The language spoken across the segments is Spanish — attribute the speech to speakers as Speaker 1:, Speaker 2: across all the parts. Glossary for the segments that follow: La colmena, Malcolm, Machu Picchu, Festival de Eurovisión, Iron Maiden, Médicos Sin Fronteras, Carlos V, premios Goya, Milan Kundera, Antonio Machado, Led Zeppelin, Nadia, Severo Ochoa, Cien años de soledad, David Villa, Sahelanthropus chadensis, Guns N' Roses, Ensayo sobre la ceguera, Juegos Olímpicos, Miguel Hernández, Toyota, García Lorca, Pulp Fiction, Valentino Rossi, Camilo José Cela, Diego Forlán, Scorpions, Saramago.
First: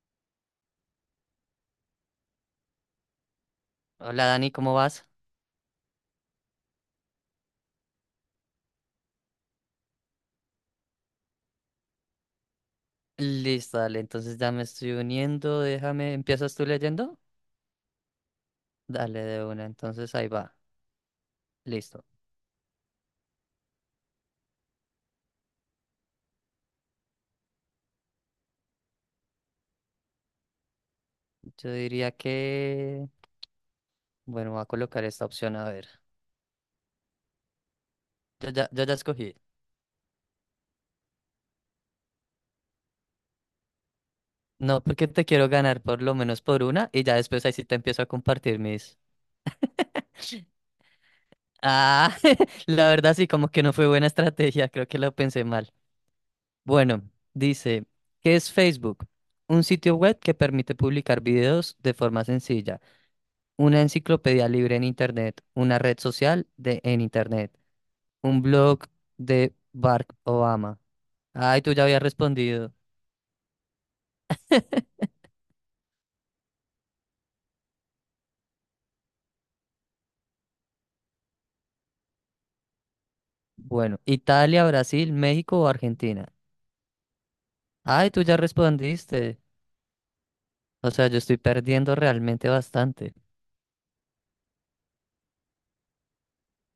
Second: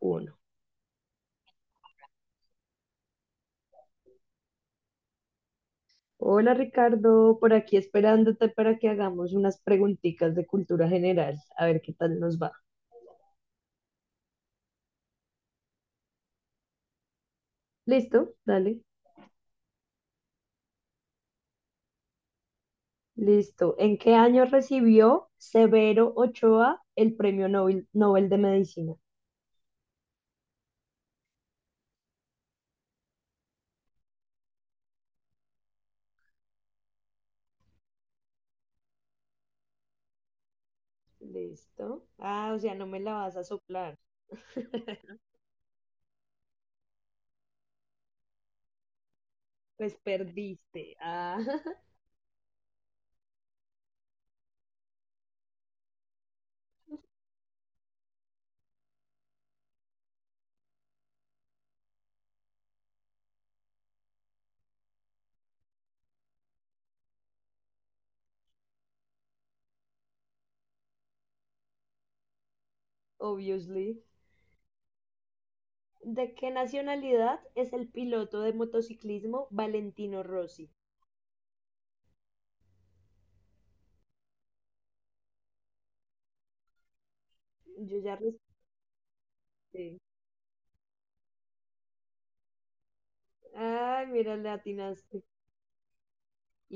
Speaker 1: Uno.
Speaker 2: Hola Dani, ¿cómo vas?
Speaker 1: Hola Ricardo, por aquí esperándote para que hagamos unas preguntitas de cultura general, a ver qué tal nos va.
Speaker 2: Listo, dale, entonces ya me estoy uniendo, déjame, ¿empiezas tú leyendo?
Speaker 1: ¿Listo? Dale.
Speaker 2: Dale de una, entonces ahí va, listo.
Speaker 1: Listo. ¿En qué año recibió Severo Ochoa el Premio Nobel, Nobel de Medicina?
Speaker 2: Yo diría que, bueno, voy a colocar esta opción, a ver. Yo ya escogí.
Speaker 1: Listo. Ah, o sea, no me la vas a soplar.
Speaker 2: No, porque te quiero ganar por lo menos por una y ya después ahí sí te empiezo a compartir mis...
Speaker 1: Pues perdiste. Ah,
Speaker 2: Ah, la verdad sí, como que no fue buena estrategia, creo que lo pensé mal. Bueno, dice, ¿qué es Facebook? Un sitio web que permite publicar videos de forma sencilla. Una enciclopedia libre en Internet, una red social de en Internet, un blog de Barack Obama. Ay, tú ya habías respondido.
Speaker 1: obviously. ¿De qué nacionalidad es el piloto de motociclismo Valentino Rossi?
Speaker 2: Bueno, Italia, Brasil, México o Argentina.
Speaker 1: Yo
Speaker 2: Ay,
Speaker 1: ya
Speaker 2: tú ya
Speaker 1: respondí.
Speaker 2: respondiste. O sea, yo estoy perdiendo realmente bastante,
Speaker 1: Ay, mira, le atinaste.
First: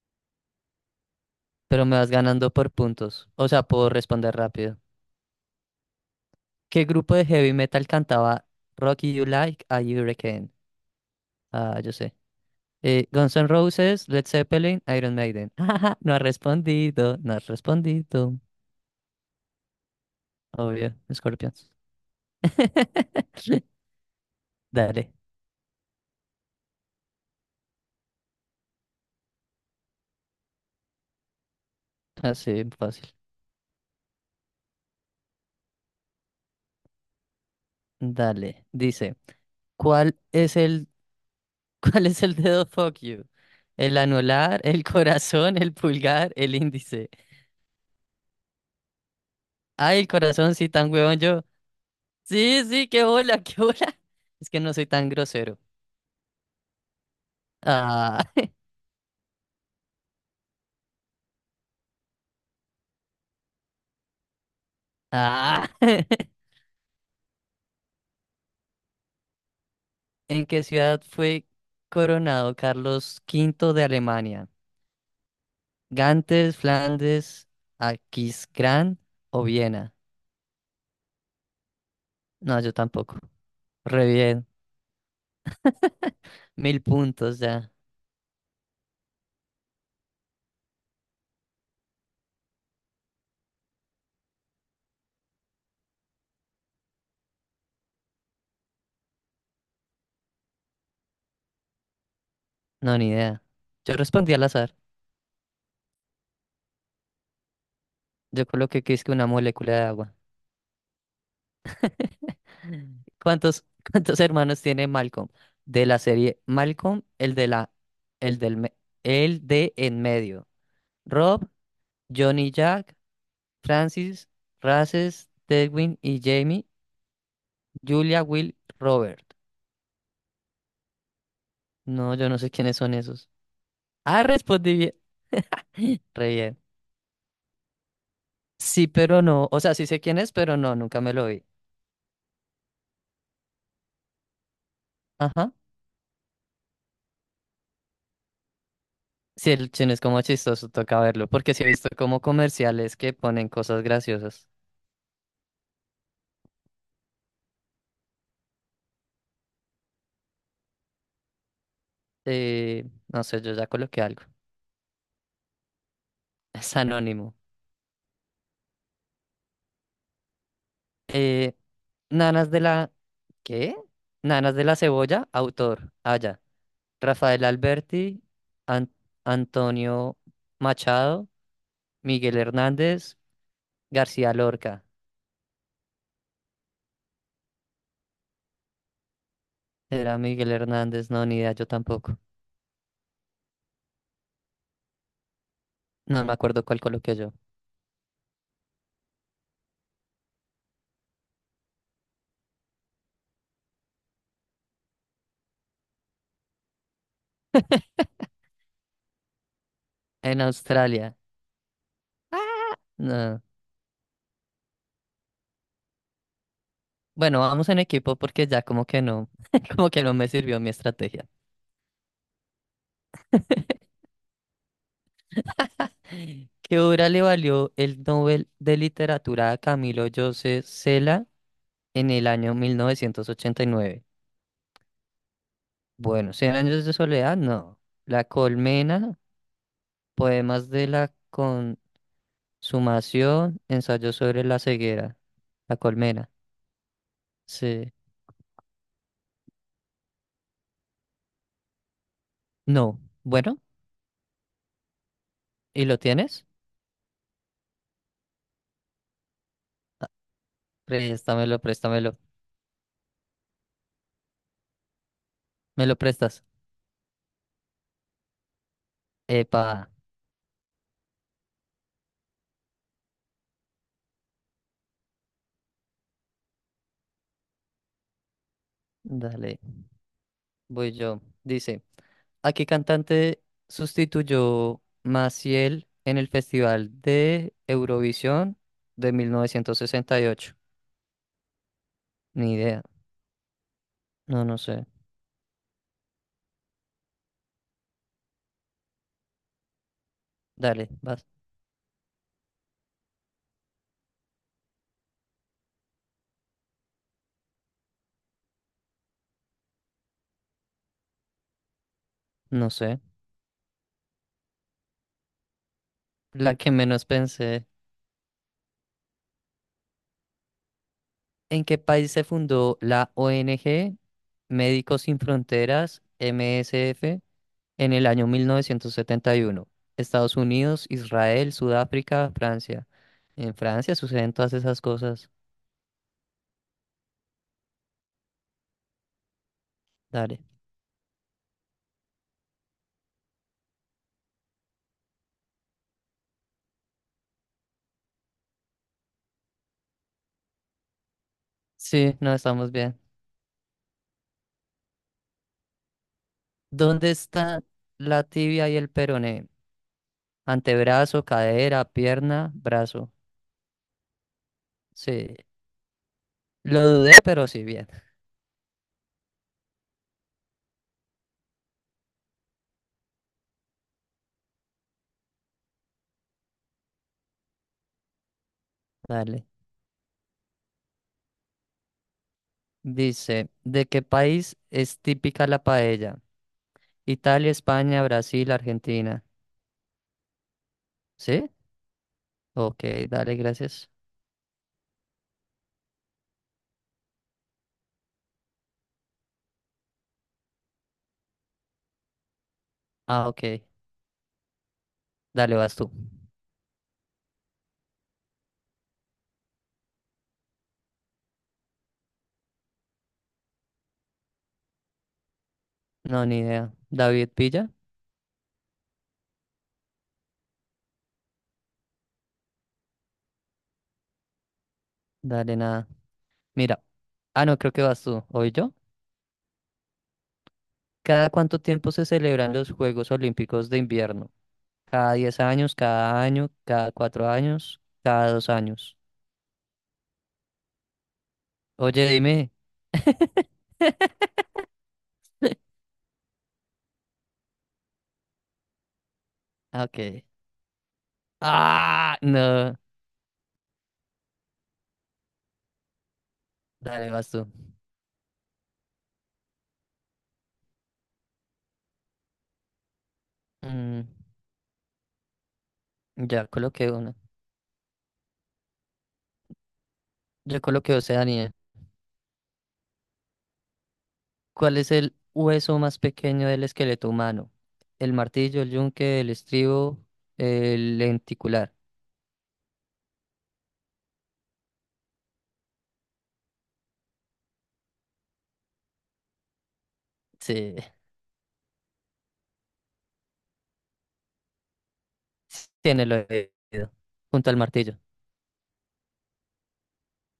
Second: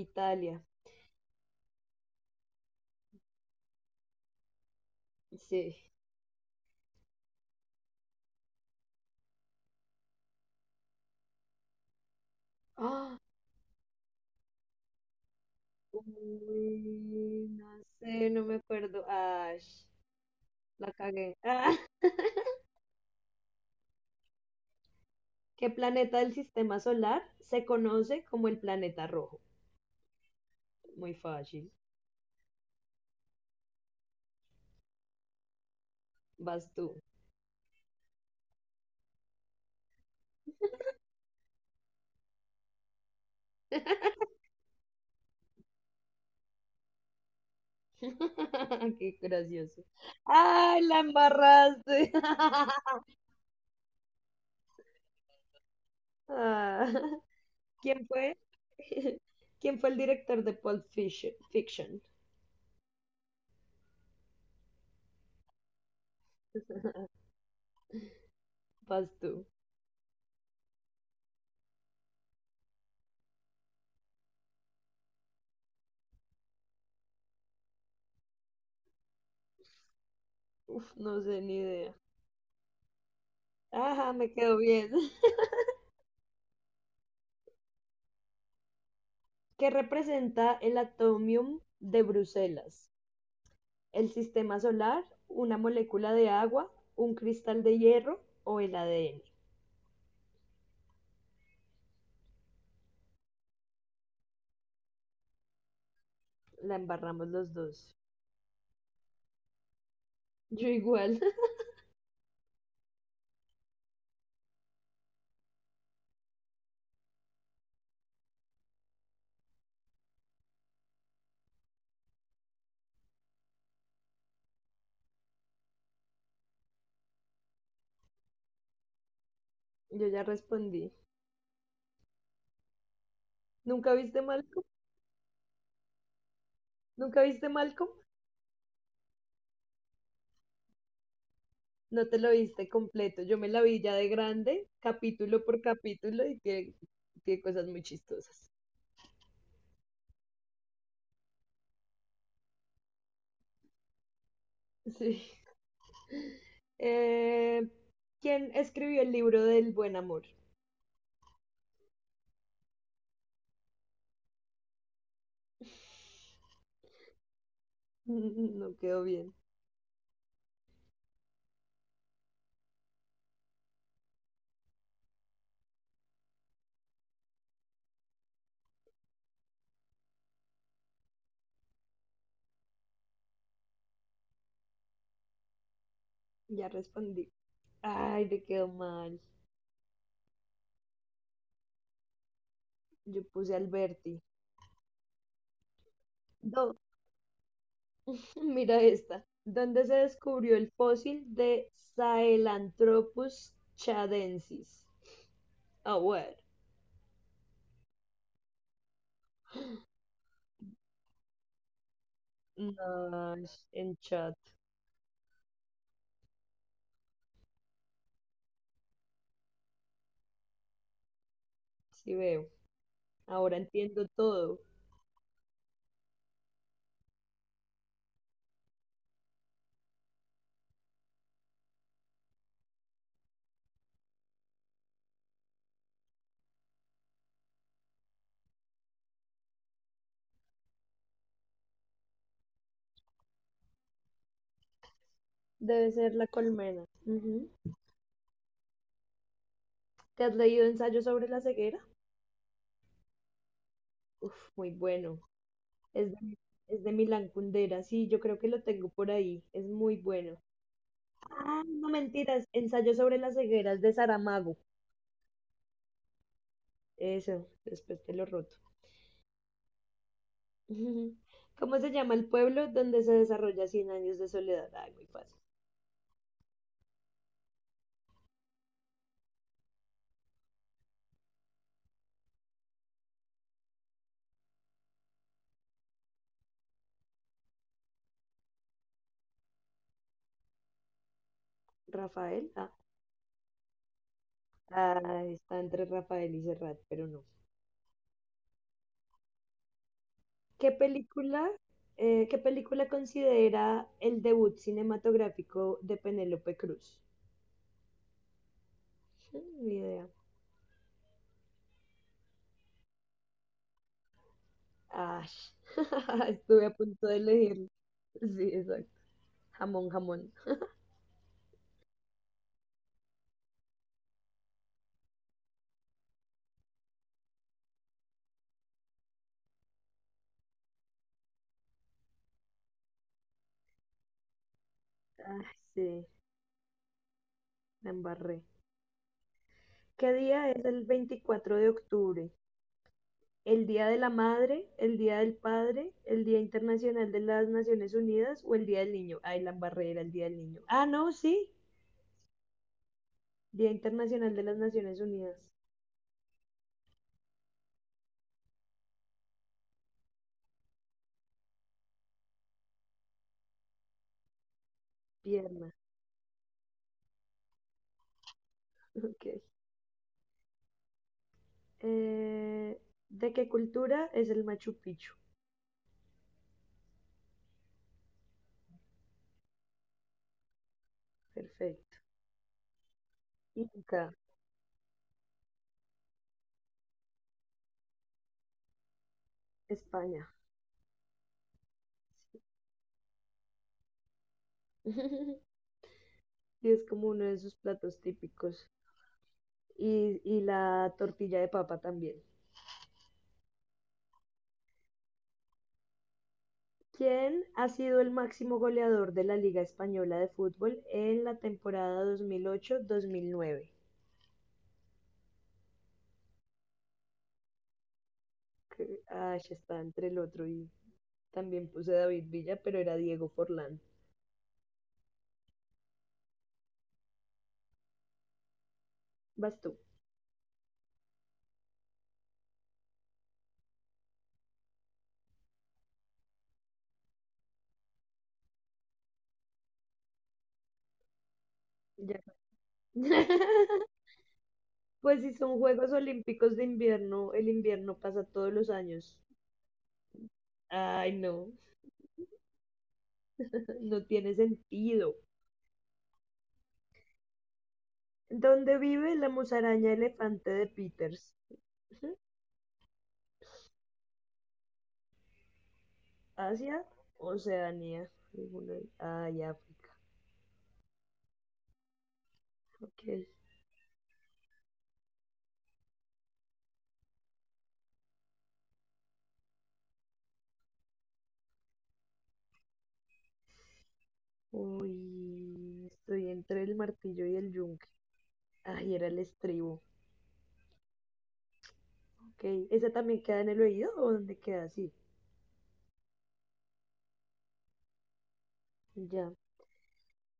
Speaker 1: Italia.
Speaker 2: pero me vas ganando por puntos. O sea, puedo responder rápido.
Speaker 1: Sí.
Speaker 2: ¿Qué grupo de heavy metal cantaba Rocky You Like a Hurricane? Ah, yo sé.
Speaker 1: Ah,
Speaker 2: Guns N' Roses, Led Zeppelin, Iron Maiden. No ha respondido, no ha
Speaker 1: uy, no sé,
Speaker 2: respondido.
Speaker 1: no me acuerdo. Ay, la
Speaker 2: Obvio,
Speaker 1: cagué.
Speaker 2: Scorpions.
Speaker 1: Ah,
Speaker 2: Dale,
Speaker 1: ¿qué planeta del sistema solar se conoce como el planeta rojo? Muy fácil.
Speaker 2: así fácil.
Speaker 1: Vas tú.
Speaker 2: Dale, dice, ¿cuál es el, ¿cuál es el dedo fuck you? El anular, el corazón, el pulgar, el índice.
Speaker 1: Qué gracioso.
Speaker 2: Ay, el corazón, sí,
Speaker 1: Ay,
Speaker 2: tan
Speaker 1: la
Speaker 2: huevón yo.
Speaker 1: embarraste.
Speaker 2: Sí, sí, qué bola, qué bola. Es que no soy tan grosero.
Speaker 1: Ah, ¿quién
Speaker 2: Ah,
Speaker 1: fue? ¿Quién fue el director de Pulp Fiction? Fiction.
Speaker 2: ah.
Speaker 1: Vas tú.
Speaker 2: ¿En qué ciudad fue coronado Carlos V de Alemania? ¿Gantes, Flandes, Aquisgrán o Viena?
Speaker 1: Uf, no sé ni idea.
Speaker 2: No, yo tampoco. Re
Speaker 1: Ajá, me
Speaker 2: bien.
Speaker 1: quedó bien.
Speaker 2: Mil puntos ya.
Speaker 1: ¿Qué representa el atomium de Bruselas? ¿El sistema solar, una molécula de agua, un cristal de hierro o el ADN?
Speaker 2: No, ni idea. Yo respondí al azar.
Speaker 1: La embarramos los dos.
Speaker 2: Yo coloqué que es que una molécula de agua.
Speaker 1: Yo igual,
Speaker 2: ¿Cuántos, ¿cuántos hermanos tiene Malcolm? De la serie Malcolm, el de la, el del, me- el de en medio. Rob, Johnny Jack, Francis, Races, Tedwin y Jamie. Julia, Will, Robert.
Speaker 1: yo ya respondí.
Speaker 2: No, yo no sé quiénes son esos.
Speaker 1: ¿Nunca viste
Speaker 2: Ah,
Speaker 1: Malcolm?
Speaker 2: respondí bien. Re bien.
Speaker 1: ¿Nunca viste Malcolm?
Speaker 2: Sí, pero no. O sea, sí sé quién es, pero no, nunca me lo vi.
Speaker 1: No te lo viste completo. Yo me la vi ya de grande, capítulo
Speaker 2: Ajá.
Speaker 1: por capítulo, y tiene cosas muy chistosas.
Speaker 2: Sí, el chino es como chistoso, toca verlo, porque sí he visto como comerciales que ponen cosas graciosas.
Speaker 1: Sí. Eh, ¿quién escribió el libro del buen amor?
Speaker 2: No sé, yo ya coloqué algo. Es anónimo.
Speaker 1: Mm, no quedó bien.
Speaker 2: Eh, Nanas de la... ¿Qué? Nanas de la Cebolla, autor. Ah, ya. Rafael Alberti, An- Antonio Machado, Miguel Hernández, García Lorca.
Speaker 1: Ya respondí. Ay, me quedó mal.
Speaker 2: Era Miguel Hernández, no, ni idea, yo tampoco.
Speaker 1: Yo puse Alberti.
Speaker 2: No me acuerdo
Speaker 1: Do-
Speaker 2: cuál coloqué yo.
Speaker 1: Mira esta. ¿Dónde se descubrió el fósil de Sahelanthropus chadensis? Ah, bueno.
Speaker 2: En Australia, no.
Speaker 1: No, en chat.
Speaker 2: Bueno, vamos en equipo porque ya como que no, como que no me sirvió mi estrategia.
Speaker 1: Sí veo. Ahora entiendo todo.
Speaker 2: ¿Qué obra le valió el Nobel de Literatura a Camilo José Cela en el año 1989? Bueno, ¿Cien años de soledad? No. La colmena, poemas de la consumación, ensayo sobre la ceguera. La
Speaker 1: Debe ser la
Speaker 2: colmena.
Speaker 1: colmena. Ujú.
Speaker 2: Sí.
Speaker 1: ¿Te has leído Ensayo sobre la ceguera?
Speaker 2: No. Bueno,
Speaker 1: Uf, muy bueno.
Speaker 2: ¿y lo
Speaker 1: Es de,
Speaker 2: tienes?
Speaker 1: es de Milan Kundera. Sí, yo creo que lo tengo por ahí. Es muy bueno.
Speaker 2: Préstamelo,
Speaker 1: Ah, no
Speaker 2: préstamelo.
Speaker 1: mentiras, ensayo sobre las cegueras de Saramago.
Speaker 2: ¿Me lo prestas?
Speaker 1: Eso, después te lo roto.
Speaker 2: Epa.
Speaker 1: ¿Cómo se llama el pueblo donde se desarrolla Cien años de soledad? Ah, muy fácil.
Speaker 2: Dale. Voy yo. Dice, ¿a qué cantante sustituyó Maciel en el Festival de Eurovisión de 1968?
Speaker 1: Rafael.
Speaker 2: Ni
Speaker 1: Ah,
Speaker 2: idea. No, no sé.
Speaker 1: ah, está entre Rafael y Serrat, pero no. ¿Qué
Speaker 2: Dale, vas.
Speaker 1: película, qué película considera el debut cinematográfico de Penélope Cruz? Mm, ni idea.
Speaker 2: No sé.
Speaker 1: Ah,
Speaker 2: La
Speaker 1: estuve
Speaker 2: que
Speaker 1: a
Speaker 2: menos
Speaker 1: punto de
Speaker 2: pensé.
Speaker 1: elegirlo. Sí, exacto. Jamón, jamón.
Speaker 2: ¿En qué país se fundó la ONG Médicos Sin Fronteras, MSF? En el año 1971, Estados Unidos, Israel, Sudáfrica, Francia. En Francia suceden todas esas cosas.
Speaker 1: Ah, sí, la embarré. ¿Qué
Speaker 2: Dale.
Speaker 1: día es el 24 de octubre? ¿El Día de la Madre, el Día del Padre, el Día Internacional de las Naciones Unidas o el Día del Niño? Ay, la barrera, el Día del Niño. Ah, no, sí.
Speaker 2: Sí, no estamos bien.
Speaker 1: Día Internacional de las Naciones Unidas.
Speaker 2: ¿Dónde está la tibia y el peroné? Antebrazo, cadera, pierna, brazo. Sí,
Speaker 1: Pierna.
Speaker 2: lo dudé, pero sí, bien.
Speaker 1: Ok. Eh, ¿De qué cultura es el Machu Picchu?
Speaker 2: Dale.
Speaker 1: Perfecto.
Speaker 2: Dice, ¿de qué
Speaker 1: Inca,
Speaker 2: país es típica la paella? Italia, España, Brasil, Argentina.
Speaker 1: España.
Speaker 2: ¿Sí? Ok, dale, gracias.
Speaker 1: Sí, es como uno de sus platos típicos. Y la tortilla de papa también.
Speaker 2: Ah, ok. Dale, vas tú.
Speaker 1: ¿Quién ha sido el máximo goleador de la Liga española de fútbol en la temporada 2008-2009?
Speaker 2: No, ni idea. David Villa,
Speaker 1: Que, ah, ya está entre el otro y también puse David Villa, pero era Diego Forlán.
Speaker 2: dale nada. Mira, ah, no, creo que vas tú, ¿hoy yo?
Speaker 1: Vas tú.
Speaker 2: ¿Cada cuánto tiempo se celebran los Juegos Olímpicos de invierno? ¿Cada 10 años, cada año, cada 4 años, cada dos años? Oye,
Speaker 1: Ya.
Speaker 2: dime.
Speaker 1: Pues si son Juegos Olímpicos de invierno, el invierno pasa todos los años.
Speaker 2: Ah, ok.
Speaker 1: Ay, no,
Speaker 2: Ah, no.
Speaker 1: no tiene sentido.
Speaker 2: Dale, vas tú.
Speaker 1: ¿Dónde vive la musaraña elefante de Peters?
Speaker 2: Mm, ya
Speaker 1: ¿Asia?
Speaker 2: coloqué una.
Speaker 1: Oceanía. Ninguna- de- Ay, África.
Speaker 2: Yo coloqué Oceanía.
Speaker 1: Ok.
Speaker 2: ¿Cuál es el hueso más pequeño del esqueleto humano? El martillo, el yunque, el estribo, el lenticular.
Speaker 1: Uy, estoy entre el martillo y el yunque. Ay, era el estribo.
Speaker 2: Sí.
Speaker 1: Ok. ¿Esa también queda en el oído o dónde queda? Sí,
Speaker 2: Sí, en el oído, junto al martillo.
Speaker 1: ya.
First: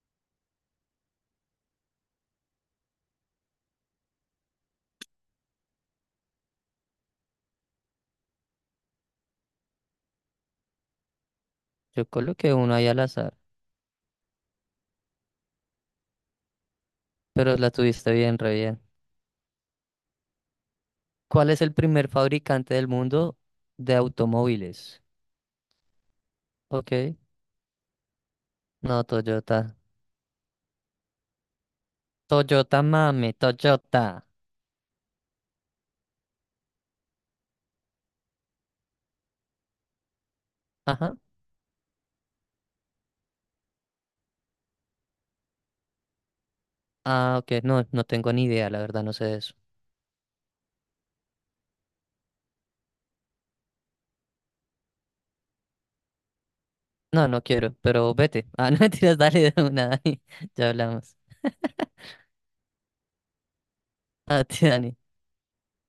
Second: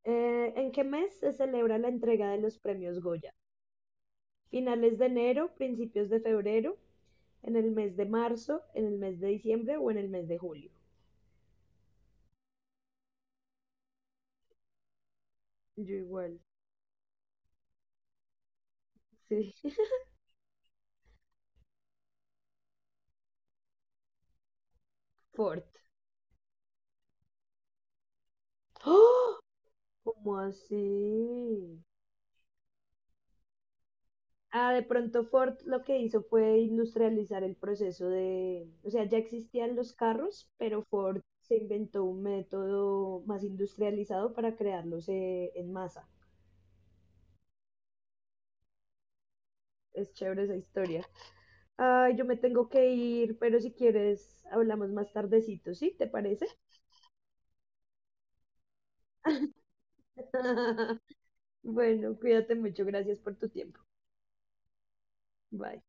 Speaker 1: ¿En qué mes se celebra la entrega de los premios Goya? ¿Finales de enero, principios de febrero, en el mes de marzo, en el mes de diciembre o en el mes de julio?
Speaker 2: Yo coloqué uno ahí al azar,
Speaker 1: Yo igual.
Speaker 2: pero la tuviste bien, re bien.
Speaker 1: Sí.
Speaker 2: ¿Cuál es el primer fabricante del mundo de automóviles?
Speaker 1: Fort.
Speaker 2: Ok, no,
Speaker 1: ¡Oh!
Speaker 2: Toyota.
Speaker 1: ¿Cómo así?
Speaker 2: Toyota, mami, Toyota.
Speaker 1: Ah, de pronto Ford lo que hizo fue industrializar el proceso de, o sea, ya existían los carros, pero
Speaker 2: Ajá.
Speaker 1: Ford se inventó un método más industrializado para crearlos en masa.
Speaker 2: Ah, ok, no, no tengo ni idea, la verdad, no sé de eso.
Speaker 1: Es chévere esa historia. Ay, yo me tengo que ir, pero si quieres hablamos más tardecito, ¿sí? ¿Te parece?
Speaker 2: No, no quiero, pero vete. Ah, no mentiras, dale de una, Dani. Ya hablamos.
Speaker 1: Bueno, cuídate mucho, gracias por tu tiempo.
Speaker 2: A ti, Dani.
Speaker 1: Bye.